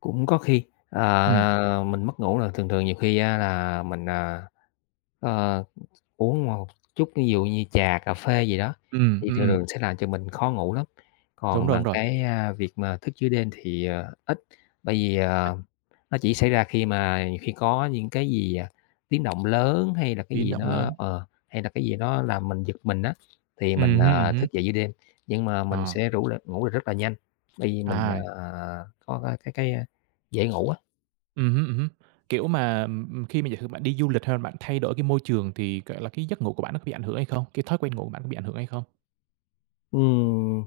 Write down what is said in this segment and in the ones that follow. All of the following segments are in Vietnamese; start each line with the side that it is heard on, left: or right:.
left: Cũng có khi,
right: Ừm.
left: à, mình mất ngủ là thường thường nhiều khi á là mình, à, ờ, th uống một chút thí dụ như trà cà phê gì đó,
right: Ừm,
left: thì thường
right: ừm.
left: thường sẽ làm cho mình khó ngủ lắm.
right: Đúng
left: Còn
right: rồi, đúng
left: mà
right: rồi.
left: cái, a, việc mà thức giữa đêm thì, à, ít, bởi vì, à,
right: [unintelligible]
left: nó chỉ xảy ra khi mà khi có những cái gì, à, tiếng động lớn, hay là cái
right: Biến
left: gì
right: động
left: nó
right: lớn.
left: ờ, hay là cái gì nó làm mình giật mình á, thì mình,
right: Ừm hưm, ừm
left: à,
right: hưm.
left: thức dậy giữa đêm. Nhưng mà mình
right: À.
left: sẽ rủ l ngủ lại rất là nhanh, bởi vì mình,
right: À.
left: à, có, a, cái cái, a, dễ ngủ á.
right: Ừm hứm, ừm hứm. Kiểu mà, ừm, ừm, khi mà giả sử bạn đi du lịch hay là bạn thay đổi cái môi trường thì, gọi là, cái giấc ngủ của bạn nó có bị ảnh hưởng hay không? Cái thói quen ngủ của bạn có bị ảnh hưởng hay không?
left: Ừm.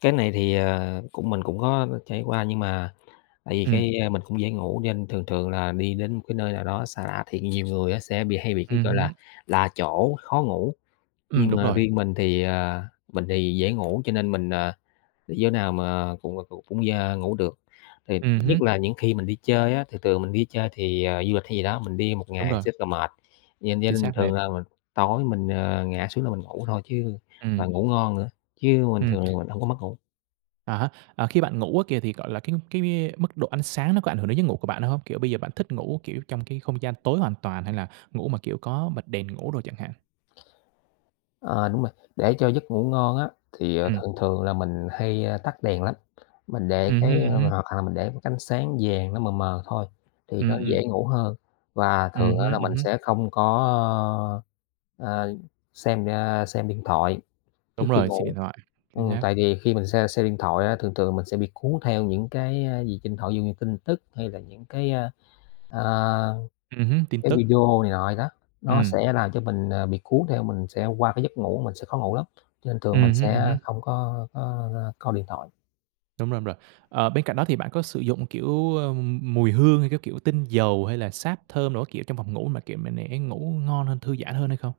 left: Cái này thì, à, cũng mình cũng có, ơ, trải qua, nhưng mà tại vì
right: Ừm.
left: cái, a, mình cũng dễ ngủ cho nên thường thường là đi đến một cái nơi nào đó xa lạ, thì nhiều người á sẽ bị hay bị cái
right: Ừm
left: gọi là
right: hứm.
left: lạ chỗ khó ngủ,
right: Ừm,
left: nhưng
right: đúng
left: mà
right: rồi!
left: riêng mình thì, à, mình thì dễ ngủ, cho nên mình, à, đi chỗ nào mà cũng, ờ, cũng d ngủ được. Thì
right: Ừm hứm.
left: nhất là những khi mình đi chơi á thì thường mình đi chơi thì, à, du lịch hay gì đó, mình đi một
right: Đúng
left: ngày
right: rồi!
left: sẽ rất là mệt, vậy
right: Chính
left: nên
right: xác,
left: thường
right: mệt.
left: là mình tối mình, ờ, ngã xuống là mình ngủ thôi chứ
right: Ừm.
left: và ngủ ngon nữa, chứ mình
right: Ừm.
left: thường là mình hổng có mất ngủ.
right: À há, à, khi bạn ngủ á kìa thì, gọi là, cái cái m mức độ ánh sáng nó có ảnh hưởng đến giấc ngủ của bạn hông? Kiểu bây giờ bạn thích ngủ, kiểu, trong cái không gian tối hoàn toàn, hay là ngủ mà, kiểu, có bật đèn ngủ đồ chẳng hạn?
left: Ờ, đúng rồi. Để cho giấc ngủ ngon á thì, ờ,
right: Ừm.
left: thường thường là mình hay, ơ, tắt đèn lắm, mình để
right: Ừm hưm,
left: cái,
right: ừm
left: ơ
right: hưm.
left: hoặc hà mình để một cái ánh sáng vàng nó mờ mờ thôi thì
right: Ừm,
left: nó dễ
right: ừm.
left: ngủ hơn và
right: Ừm
left: thường á
right: hưm,
left: là
right: ừm
left: mình
right: hưm.
left: sẽ không có, ơ, ờ, xem, a, xem, a, điện thoại trước
right: Đúng
left: khi
right: rồi. Xem
left: ngủ,
right: điện thoại. Chính
left: ừm,
right: xác.
left: tại vì khi mình xem xem điện thoại á, thường thường mình sẽ bị cuốn theo những cái, a, gì trên điện thoại. Ví dụ như tin tức hay là những cái, a, à,
right: Ừm hứm, tin
left: cái
right: tức.
left: video này nọ vậy đó, nó
right: Ừm.
left: sẽ làm cho mình, à, bị cuốn theo mình sẽ qua cái giấc ngủ mình sẽ khó ngủ lắm, cho nên thường
right: Ừm
left: mình
right: hưm,
left: sẽ,
right: ừm hưm.
left: a, không có có, a, coi điện thoại.
right: Đúng rồi, đúng rồi. Ờ, bên cạnh đó thì bạn có sử dụng, kiểu, ưm, mùi hương, hay cái, kiểu, tinh dầu, hay là sáp thơm đồ các kiểu trong phòng ngủ mà, kiểu, mà để thấy ngủ ngon hơn, thư giãn hơn hay không?